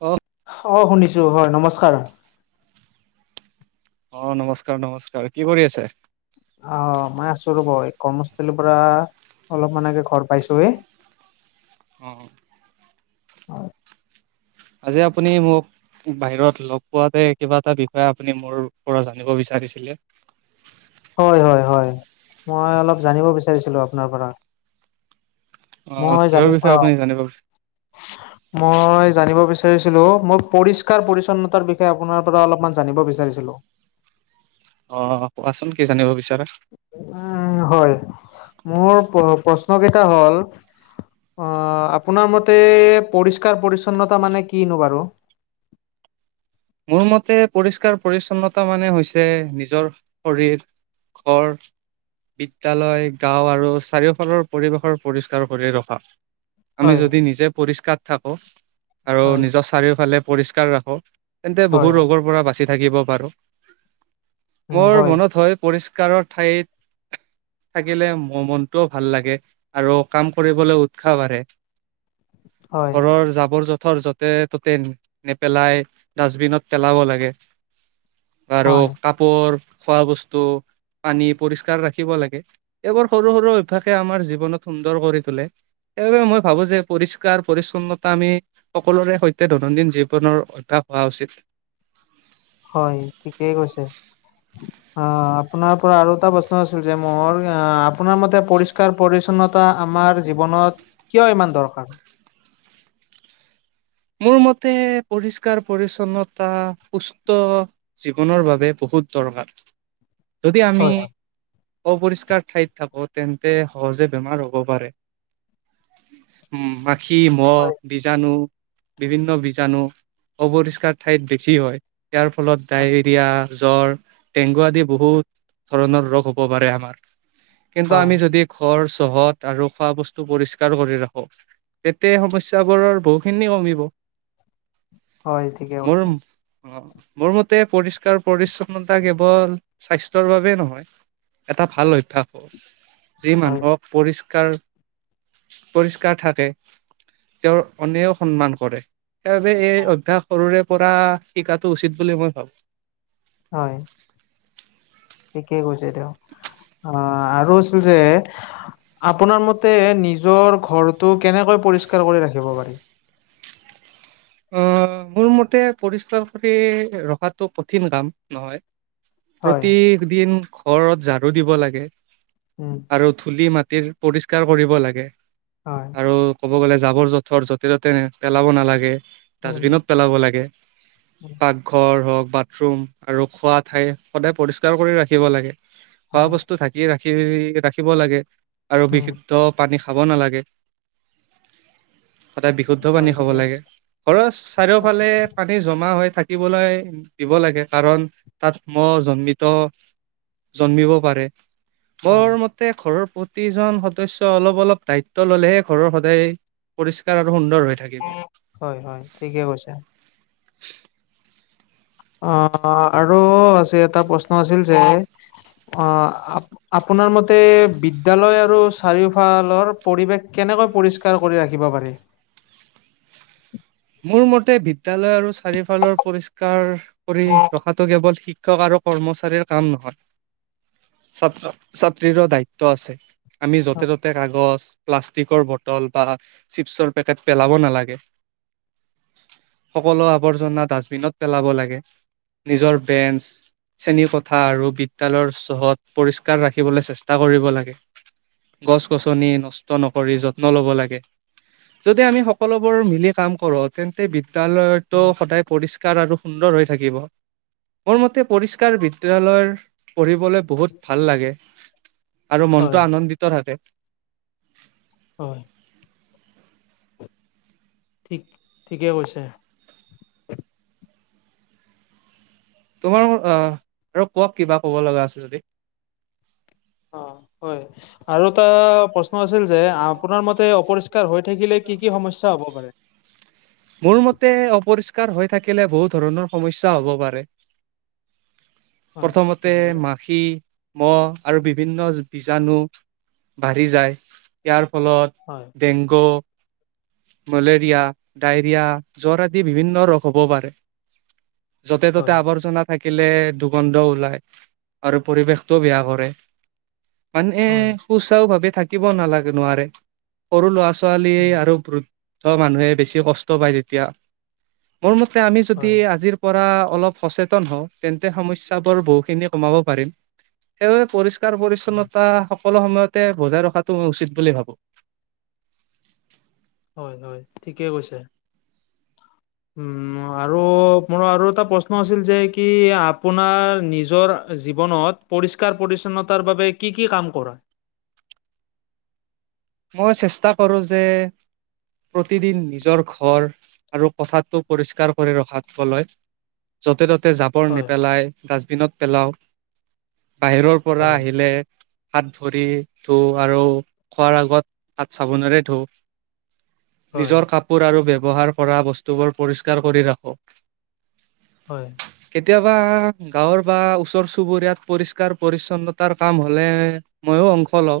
অ' অ' শুনিছোঁ, হয় নমস্কাৰ। অ' নমস্কাৰ নমস্কাৰ। কি কৰি আছে? অ' মই আছোঁ ৰ'ব, এই কৰ্মস্থলীৰ পৰা অলপ মান আগে ঘৰ পাইছোঁহে। অ'। আজি আপুনি মোক বাহিৰত লগ পোৱাতে কিবা এটা বিষয় আপুনি মোৰ পৰা জানিব বিচাৰিছিলে। হয় হয় হয়, মই অলপ জানিব বিচাৰিছিলোঁ আপোনাৰ পৰা। অ' মই জানি কিহৰ অ বিষয়ে আপুনি জানিব মই জানিব বিচাৰিছিলোঁ, মই পৰিষ্কাৰ পৰিচ্ছন্নতাৰ বিষয়ে আপোনাৰ পৰা অলপমান জানিব বিচাৰিছিলোঁ। অ' কোৱাচোন কি জানিব বিচাৰা? উ, হয়, মোৰ প্ৰশ্নকেইটা হ'ল অ' আপোনাৰ মতে পৰিষ্কাৰ পৰিচ্ছন্নতা মানে কিনো বাৰু? মোৰ মতে পৰিষ্কাৰ পৰিচ্ছন্নতা মানে হৈছে নিজৰ শৰীৰ ঘৰ। বিদ্যালয়, গাঁও আৰু চাৰিওফালৰ পৰিৱেশৰ পৰিষ্কাৰ কৰি ৰখা। আমি হয় যদি নিজে পৰিষ্কাৰ থাকোঁ আৰু হয় নিজৰ চাৰিওফালে পৰিষ্কাৰ ৰাখো তেন্তে হয় বহু হয় ৰোগৰ পৰা বাচি থাকিব পাৰোঁ। মোৰ মনত হয় পৰিষ্কাৰক ঠাইত থাকিলে মোৰ মনটোও ভাল লাগে আৰু কাম কৰিবলৈ উৎসাহ বাঢ়ে। হয় ঘৰৰ জাবৰ জোথৰ য'তে ত'তে নেপেলাই ডাষ্টবিনত পেলাব লাগে আৰু হয় কাপোৰ, খোৱা বস্তু পানী পৰিষ্কাৰ ৰাখিব লাগে। এইবোৰ সৰু সৰু অভ্যাসে আমাৰ জীৱনত সুন্দৰ কৰি তোলে। সেইবাবে মই ভাবোঁ যে পৰিষ্কাৰ পৰিচছন্নতা আমি সকলোৰে সৈতে দৈনন্দিন জীৱনৰ অভ্যাস হোৱা উচিত। হয়, ঠিকেই কৈছে। [inaudible] অ' আপোনাৰ পৰা আৰু এটা প্ৰশ্ন আছিল যে মোৰ আ, আপোনাৰ মতে পৰিষ্কাৰ পৰিচ্ছন্নতা আমাৰ জীৱনত কিয় ইমান দৰকাৰ? মোৰ মতে পৰিষ্কাৰ পৰিচ্ছন্নতা সুস্থ জীৱনৰ বাবে বহুত দৰকাৰ। যদি আমি হয় অপৰিষ্কাৰ ঠাইত থাকো, তেন্তে সহজে বেমাৰ হ'ব পাৰে। উম, মাখি, মহ, হয় বীজাণু বিভিন্ন বীজাণু অপৰিষ্কাৰ ঠাইত বেছি হয়। ইয়াৰ ফলত হয় ডায়েৰিয়া জ্বৰ, ডেংগু আদি বহুত ধৰণৰ ৰোগ হ'ব পাৰে আমাৰ। কিন্তু হয় আমি যদি ঘৰ চৌহত আৰু খোৱা বস্তু পৰিষ্কাৰ কৰি ৰাখো তেতিয়া সমস্যা বোৰ বহু খিনি কমিব। হয় ঠিকে মোৰ কৈছে অ মোৰ মতে পৰিষ্কাৰ পৰিচ্ছ- ন্নতা কেৱল স্বাস্থ্যৰ বাবে নহয়, এটা ভাল অভ্যাস হ'ব। যি হয় মানুহক পৰিষ্কাৰ পৰিষ্কাৰ থাকে তেওঁৰ অনেও সন্মান কৰে। সেইবাবে এই অভ্যাস সৰুৰে পৰা শিকাটো উচিত বুলি মই ভাবো। হয় থিকেই কৈছে তেওঁ। আ আৰু আছু যে আপোনাৰ মতে নিজৰ ঘৰটো কেনেকৈ পৰিষ্কাৰ কৰি ৰাখিব পাৰি? অ মোৰ মতে পৰিষ্কাৰ কৰি ৰখাটো কঠিন কাম নহয়। হয় প্ৰতিদিন ঘৰত ঝাৰু দিব লাগে। উম আৰু ধূলি মাটিৰ পৰিষ্কাৰ কৰিব লাগে। হয় আৰু ক'ব গ'লে জাবৰ জোথৰ যতি ততে পেলাব নালাগে। উম ডাষ্টবিনত পেলাব লাগে। উম পাকঘৰ হওক বা ৰুম আৰু খোৱা ঠাই সদায় পৰিস্কাৰ কৰি ৰাখিব লাগে। খোৱা হয় বস্তু ঢাকি ৰাখি ৰাখিব লাগে আৰু উম বিশুদ্ধ পানী খাব নালাগে। সদায় বিশুদ্ধ হয় পানী খাব ঠিকে লাগে। কৈছে ঘৰৰ চাৰিওফালে পানী জমা হৈ থাকিবলৈ দিব লাগে কাৰণ তাত মহ জন্মিত জন্মিব পাৰে হয় বৰ তে ঘৰৰ প্ৰতিজন সদস্য অলপ অলপ দায়িত্ব ললেহে ঘৰৰ সদায় পৰিষ্কাৰ আৰু সুন্দৰ হৈ থাকিব। হয় হয় ঠিকে কৈছা। অ আৰু আ এটা প্ৰশ্ন আছিল যে অ আপোনাৰ মতে বিদ্যালয় আৰু চাৰিওফালৰ পৰিৱেশ কেনেকৈ পৰিষ্কাৰ কৰি ৰাখিব পাৰি? মোৰ মতে বিদ্যালয় আৰু চাৰিফালৰ পৰিষ্কাৰ কৰি ৰখাটো কেৱল শিক্ষক আৰু কৰ্মচাৰীৰ কাম নহয়। ছাত্ৰ ছাত্ৰীৰো দায়িত্ব আছে। আমি য'তে ত'তে কাগজ, প্লাষ্টিকৰ বটল বা চিপছৰ পেকেট পেলাব নালাগে। সকলো আৱৰ্জনা ডাষ্টবিনত পেলাব লাগে। নিজৰ বেঞ্চ শ্ৰেণীকোঠা আৰু বিদ্যালয়ৰ চৌহদ পৰিষ্কাৰ ৰাখিবলৈ চেষ্টা কৰিব লাগে। গছ গছনি নষ্ট নকৰি যত্ন ল'ব লাগে। যদি আমি সকলোবোৰ মিলি কাম কৰো তেন্তে বিদালয়তটো সদায় পৰিষ্কাৰ আৰু সুন্দৰ হৈ থাকিব। মোৰ মতে পৰিষ্কাৰ বিদ্যালয় পঢ়িবলৈ বহুত ভাল লাগে আৰু হয়, মনতটো আনন্দিত থাকে। হয় ঠিক ঠিকে কৈছে। তোমাৰ অ আৰু কওক কিবা কব লগা আছে যদি। অ হয় আৰু এটা প্ৰশ্ন আছিল যে আপোনাৰ মতে অপ। কাৰ হৈ থাকিলে কি কি সমস্যা হ'ব পাৰে। মোৰ মতে অপৰিষ্কাৰ হৈ থাকিলে বহুত ধৰণৰ সমস্যা হ'ব পাৰে। হয়, প্ৰথমতে কেনেদৰে? মা। পানী মহ আৰু বিভিন্ন বীজাণু। বাঢ়ি যায় ইয়াৰ ফলত। হয়। Tank malaria. ডাৰিয়া জ্বৰ আদি বিভিন্ন ৰোগ হ'ব পাৰে য'তে ত'তে হয়, আৱৰ্জনাত। থাকিলে দুগন্ধ ওলাই আৰু পৰিৱেশটো বেয়া কৰে। মানে হয়, সুচাৰু ভাৱে থাকিব নালাগে নোৱাৰে সৰু লৰা ছ। ছোৱালী উম, আৰু বৃদ্ধ মানুহে বেছি কষ্ট পায় তেতিয়া। মোৰ মতে আমি যদি হয়, আজিৰ। পৰা অলপ সচেতন হওঁ তেন্তে সমস্যা বোৰ বহু খিনি কমাব পাৰিম সেইবাবে পৰিষ। কাৰ পৰিচ্ছন্নতা সকলো সময়তে হুজাই ৰখাটো মই উচিত বুলি ভাবো। হয় হয় ঠিকে কৈছে। উম ম। আৰু মোৰ আৰু এটা প্ৰশ্ন আছিল যে কি আপোনাৰ নিজৰ জীৱনত। পৰিষ্কাৰ পৰি্ছন্নতাৰ বাবে কি কি কাম কৰা। মই চেষ্টা কৰো যে। প্ৰতিদিন নিজৰ ঘৰ আৰু পথাৰটো পৰিষ্কাৰ কৰি ৰখাত ফলৈয়। য'তে ত'তে জাবৰ হয়। নেপেলাই ডাষ্টবিনত পেলাও বাহিৰৰ। পৰা হয়, আহিলে হাত ভৰি ধুই আৰু খোৱাৰ আ। গত হাত চাবোনেৰে ধো হয়, নিজৰ কাপ। পোৰ আৰু ব্যৱহাৰ কৰা বস্তুবোৰ পৰিষ্কাৰ কৰি ৰাখক। হয়। কেতিয়াবা গাঁৱৰ বা ওচৰ চুবুৰীয়াত পৰিষ্কাৰ পৰিচ্ছন্নতাৰ কাম হলে। ময়ো অংশ লওঁ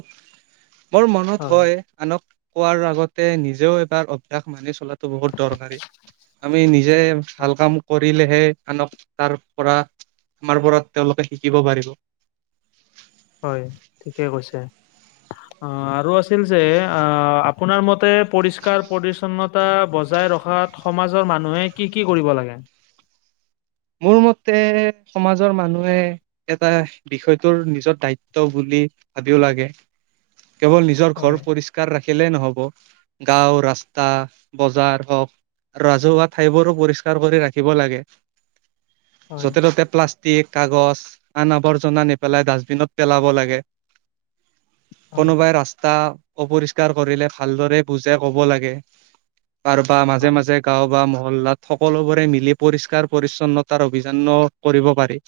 মোৰ মন। হয় আনক কোৱাৰ আগতে নিজেও এবাৰ অভ্যাস মানি চলা। তো বহুত দৰকাৰী আমি নিজে হয়, ভাল কাম ক। ৰিলেহে আনক তাৰ পৰা আমাৰ পৰা তেওঁলোকে শিকিব পাৰিব। হয় ঠিকে কৈছে আৰু আছিল যে আ। আপোনাৰ মতে পৰিষ্কাৰ পৰিচ। ছন্নতা বজাই ৰখাত সমাজৰ মানুহে কি কি কৰিব লাগে। মোৰ মতে সমাজৰ মানুহে। এটা বিষয়টোৰ নিজৰ দ্বায়িত্ব বুলি ভাবিও লাগে কেৱল নিজ। জৰ হয়, ঘৰ পৰিষ্কাৰ ৰাখিলে নহব গাঁও ৰাস্তা বজাৰ হওক। আৰু ৰাজহুৱা ঠাইবোৰো পৰিষ্কাৰ কৰি ৰাখিব লাগে। হয়, য'তে ত'তে প্লাষ্টিক কাগজ আন আৱৰ্জনা নেপেলাই ডাষ্টবিনত পেলাব লাগে। হয়, কোনোবাই ৰাস্তা। অপৰিষ্কাৰ কৰিলে ভালদৰে বুজাই কব লাগে কাৰোবা মাজে হয়, মাজে। গাঁও বা মহল্লাত সকলোবোৰে মিলি পৰিষ্কাৰ। পৰিচ্ছন্নতাৰ অভিযান কৰিব পাৰি।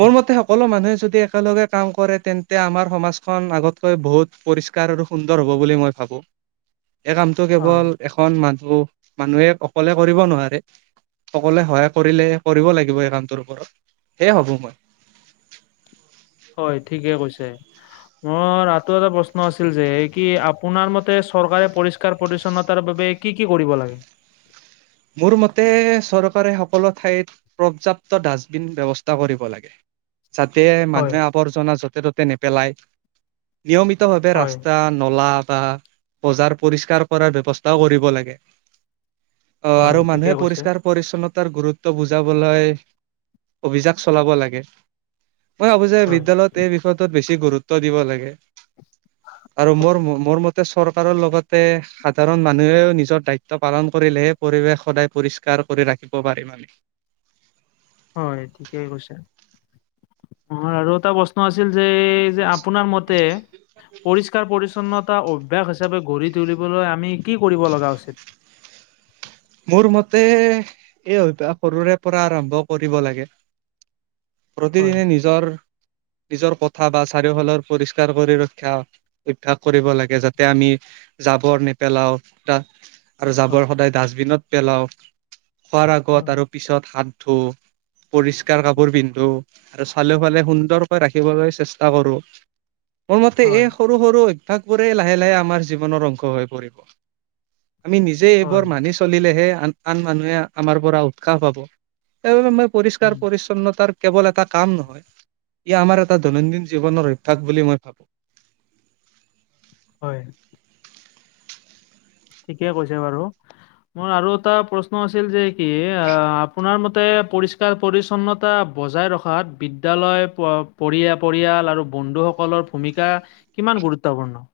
মোৰ হয়, মতে সকলো মানুহে যদি একেলগে- কাম কৰে, তেন্তে আমাৰ সমাজখন আগতকৈ বহুত পৰিষ্কাৰ আৰু সুন্দৰ হ'ব বুলি মই ভাবোঁ। এই কামটো হয়, কেৱল এখন মানুহ মানুহে অকলে কৰিব নোৱাৰে। সকলোৱে সহায় কৰিলে কৰিব লাগিব এই কামটোৰ ওপৰত সেয়ে ভাবো মই। হয়, ঠিকে কৈছে। অঁ তাতো এটা প্ৰশ্ন আছিল যে কি আপোনাৰ মতে চৰকাৰে পৰিষ্কাৰ পৰি্ছন্নতাৰ বাবে- কি কি কৰিব লাগে। মোৰ মতে চৰকাৰে সকলো ঠাইত- পৰ্যাপ্ত ডাষ্টবিন ব্যৱস্থা কৰিব লাগে। যাতে হয়, মানুহে আৱৰ্জনা য'তে ত'তে নেপেলায়। নিয়মিত ভাৱে হয়, ৰাস্তা নলা বা বজাৰ পৰিষ্কাৰ কৰাৰ ব্যৱস্থাও কৰিব লাগে। অ হয়, আৰু মানুহে ঠিকে কৈছে। পৰিষ্কাৰ- পৰিচ্ছন্নতাৰ গুৰুত্ব বুজাবলৈ অভিযান চলাব লাগে। মই ভাবো যে, হয়, বিদ্যালয়ত এই বিষয়টোত বেছি গুৰুত্ব দিব লাগে। আৰু মোৰ হয়, মোৰ মতে চৰকাৰৰ লগতে সাধাৰণ মানুহেও নিজৰ দায়িত্ব পালন কৰিলেহে- পৰিৱেশ সদায় পৰিষ্কাৰ কৰি ৰাখিব পাৰিম আমি। অঁ সে ঠিকেই কৈছে, নহয় আৰু এটা প্ৰশ্ন আছিল যে, যে আপ- আপোনাৰ মতে পৰিষ্কাৰ পৰিছন্নত- টা অভ্যাস হিচাপে গঢ়ি তুলিবলৈ আমি কি কৰিব লগা উচিত? মোৰ মতে, এই অভ্যাস সৰুৰে পৰা আৰম্ভ কৰিব লাগে। হয় প্ৰতিদিনে নিজৰ- নিজৰ কথা বা চাৰিওফালৰ পৰিষ্কাৰ কৰি ৰক্ষ্যা অভ্যাস কৰিব লাগে যাতে আমি- জাবৰ নেপেলাও ডাত- আৰু জাবৰ সদায় ডাষ্টবিনত পেলাও খোৱাৰ আগত আৰু পিছত হাত ধুওঁ। পৰিষ্কাৰ কাপোৰ পিন্ধো, আৰু চাৰিও ফালে সুন্দৰকৈ ৰাখিবলৈ চেষ্টা কৰো। মোৰ মতে এ হয় সৰু- সৰু সৰু অভ্যাস বোৰে লাহে লাহে আমাৰ জীৱনৰ অংশ হৈ পৰিব। আমি নিজে- যে এইবোৰ হয় মানি চলিলেহে আন আন মানুহে আমাৰ পৰা উৎসাহ পাব। এই বাবে মই পৰিষ্কাৰ উম পৰিচন্নতাৰ- কেৱল এটা কাম নহয়, ই আমাৰ এটা দৈনন্দিন জীৱনৰ অভ্যাস বুলি মই ভাবো। হয়। ঠিকে কৈছে বাৰু। মোৰ আৰু এটা প্ৰশ্ন আছিল যে কি এ আ আপোনাৰ মতে পৰিষ্কাৰ পৰিছন্নত- তা বজাই ৰখাত বিদ্যালয় পৰিয়া পৰিয়াল আৰু বন্ধুসকলৰ ভূমিকা- কিমান গুৰুত্বপূৰ্ণ?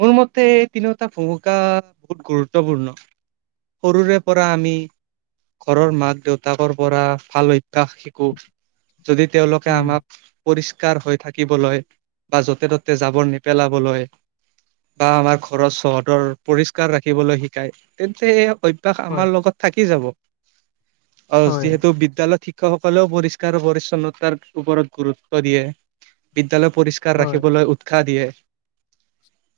মোৰ মতে এই তিনিওটা ভূমিকা বহুত গুৰুত্বপূৰ্ণ। সৰুৰে পৰা আমি- ঘৰৰ মাক দেউতাকৰ পৰা ভাল অভ্যাস শিকো, যদি তেওঁলোকে উম আমাক- পৰিষ্কাৰ হৈ থাকিবলৈ বা য'তে ত'তে জাবৰ নেপেলাবলৈ- বা আমাৰ ঘৰৰ চৌহদৰ পৰিস্কাৰ ৰাখিবলৈ শিকাই তেন্তে, এই অভ্যাস হয় আমাৰ লগত- থাকি যাব, আৰু হয় যিহেতু বিদ্যালয়ত শিক- শিক্ষকসকলেও পৰিষ্কাৰ পৰিচ্ছন্নতাৰ ওপৰত গুৰুত্ব দিয়ে, বিদ্যালয় পৰিষ্কা- স্কাৰ হয় ৰাখিবলৈ উৎসাহ দিয়ে।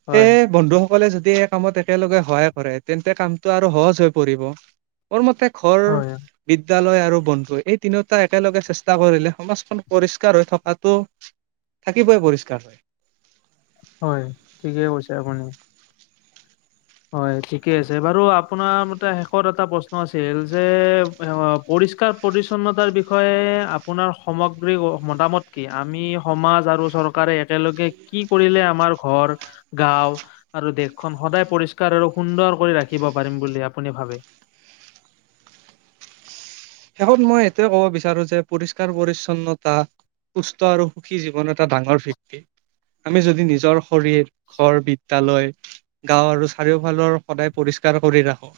হয় সেইয়ে বন্ধুসকলে যদি এই কামত একেলগে সহায় কৰে তেন্তে, কামটো আৰু সহজ হৈ পৰিব। মোৰ মতে ঘৰ- হয় বিদ্যালয় আৰু বন্ধু এই তিনিওটা একেলগে চেষ্টা কৰিলে সমাজখন পৰিষ্কাৰ হৈ থকাটো- থাকিবই পৰিষ্কাৰ। হয়, ঠিকেই কৈছে আপুনি। হয়, ঠিকে আছে বাৰু। আপোনাৰ মতে শেষত এটা প্ৰশ্ন আছিল যে- পৰিষ্কাৰ-পৰিচ্ছন্নতাৰ বিষয়ে আপোনাৰ সামগ্ৰী মতামত- কি আমি সমাজ আৰু চৰকাৰে একেলগে কি কৰিলে আমাৰ ঘৰ গাওঁ আৰু দেশখন সদায় পৰিষ্কাৰ আৰু সুন্দৰ কৰি ৰাখিব পাৰিম বুলি আপুনি ভাবে? শেষত মই এইটোৱে ক'ব বিচাৰো যে পৰিষ্কাৰ-পৰিছন্নতা- সুস্থ আৰু সুখী জীৱন এটা ডাঙৰ ভিত্তি। আমি যদি নিজৰ শৰীৰ ঘৰ, বিদ্যালয়- গাঁও আৰু চাৰিওফালৰ সদায় পৰিষ্কাৰ কৰি ৰাখো,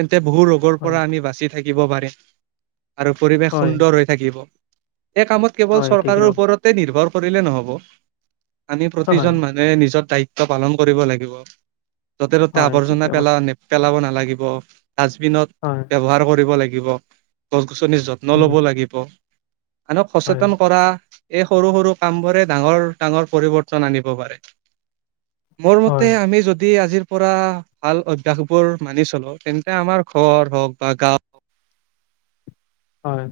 তেন্তে বহু ৰো- গুৰ হয় পৰা আমি বাচি থাকিব পাৰিম। আৰু পৰিৱেশ হয় সুন্দৰ হৈ থাকিব, এই কামত কেৱল হয় ঠিকে চৰকাৰৰ ওপৰত তে নিৰ্ভৰ কৰিলে নহ'ব, আমি হয় প্ৰতিজন মানু- হে নিজৰ-নিজৰ দায়িত্ব পালন কৰিব লাগিব। য'তে-ত'তে হয় ঠিকে আৱৰ্জনা কৈছে - পেলাব নালাগিব। ডাষ্টবিনত- হয়। ব্যৱহাৰ কৰিব লাগিব, গছ-গছনিত যত্ন উম ল'ব লাগিব। আনক হয় সচেতন কৰা এই সৰু-সৰু কামবোৰে ডাঙৰ-ডাঙৰ পৰিৱৰ্তন আনিব পাৰে। মোৰ মতে হয় আমি যদি আজিৰ- পৰা ভাল অভ্যাসবোৰ মানি চলো, তেন্তে আমাৰ ঘৰ হওঁক বা গাঁও হয়।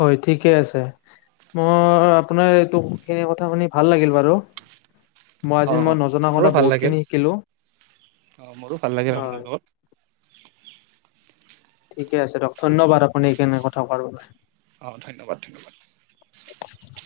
হয়, ঠিকে আছে। মই আপোনাৰ এইটো এইখিনি কথা শুনি ভাল লাগিল বাৰু। মই অ আজি মই নজনা মোৰো কথা ভাল বহুত লাগিল খিনি শিকিলো। অ' মোৰো ভাল লাগিল আপোনাৰ লগত। ঠিকে আছে দিয়ক, ধন্যবাদ আপুনি এইখিনি কথা কোৱাৰ বাবে। অহ', ধন্যবাদ-ধন্যবাদ। [unintelligible]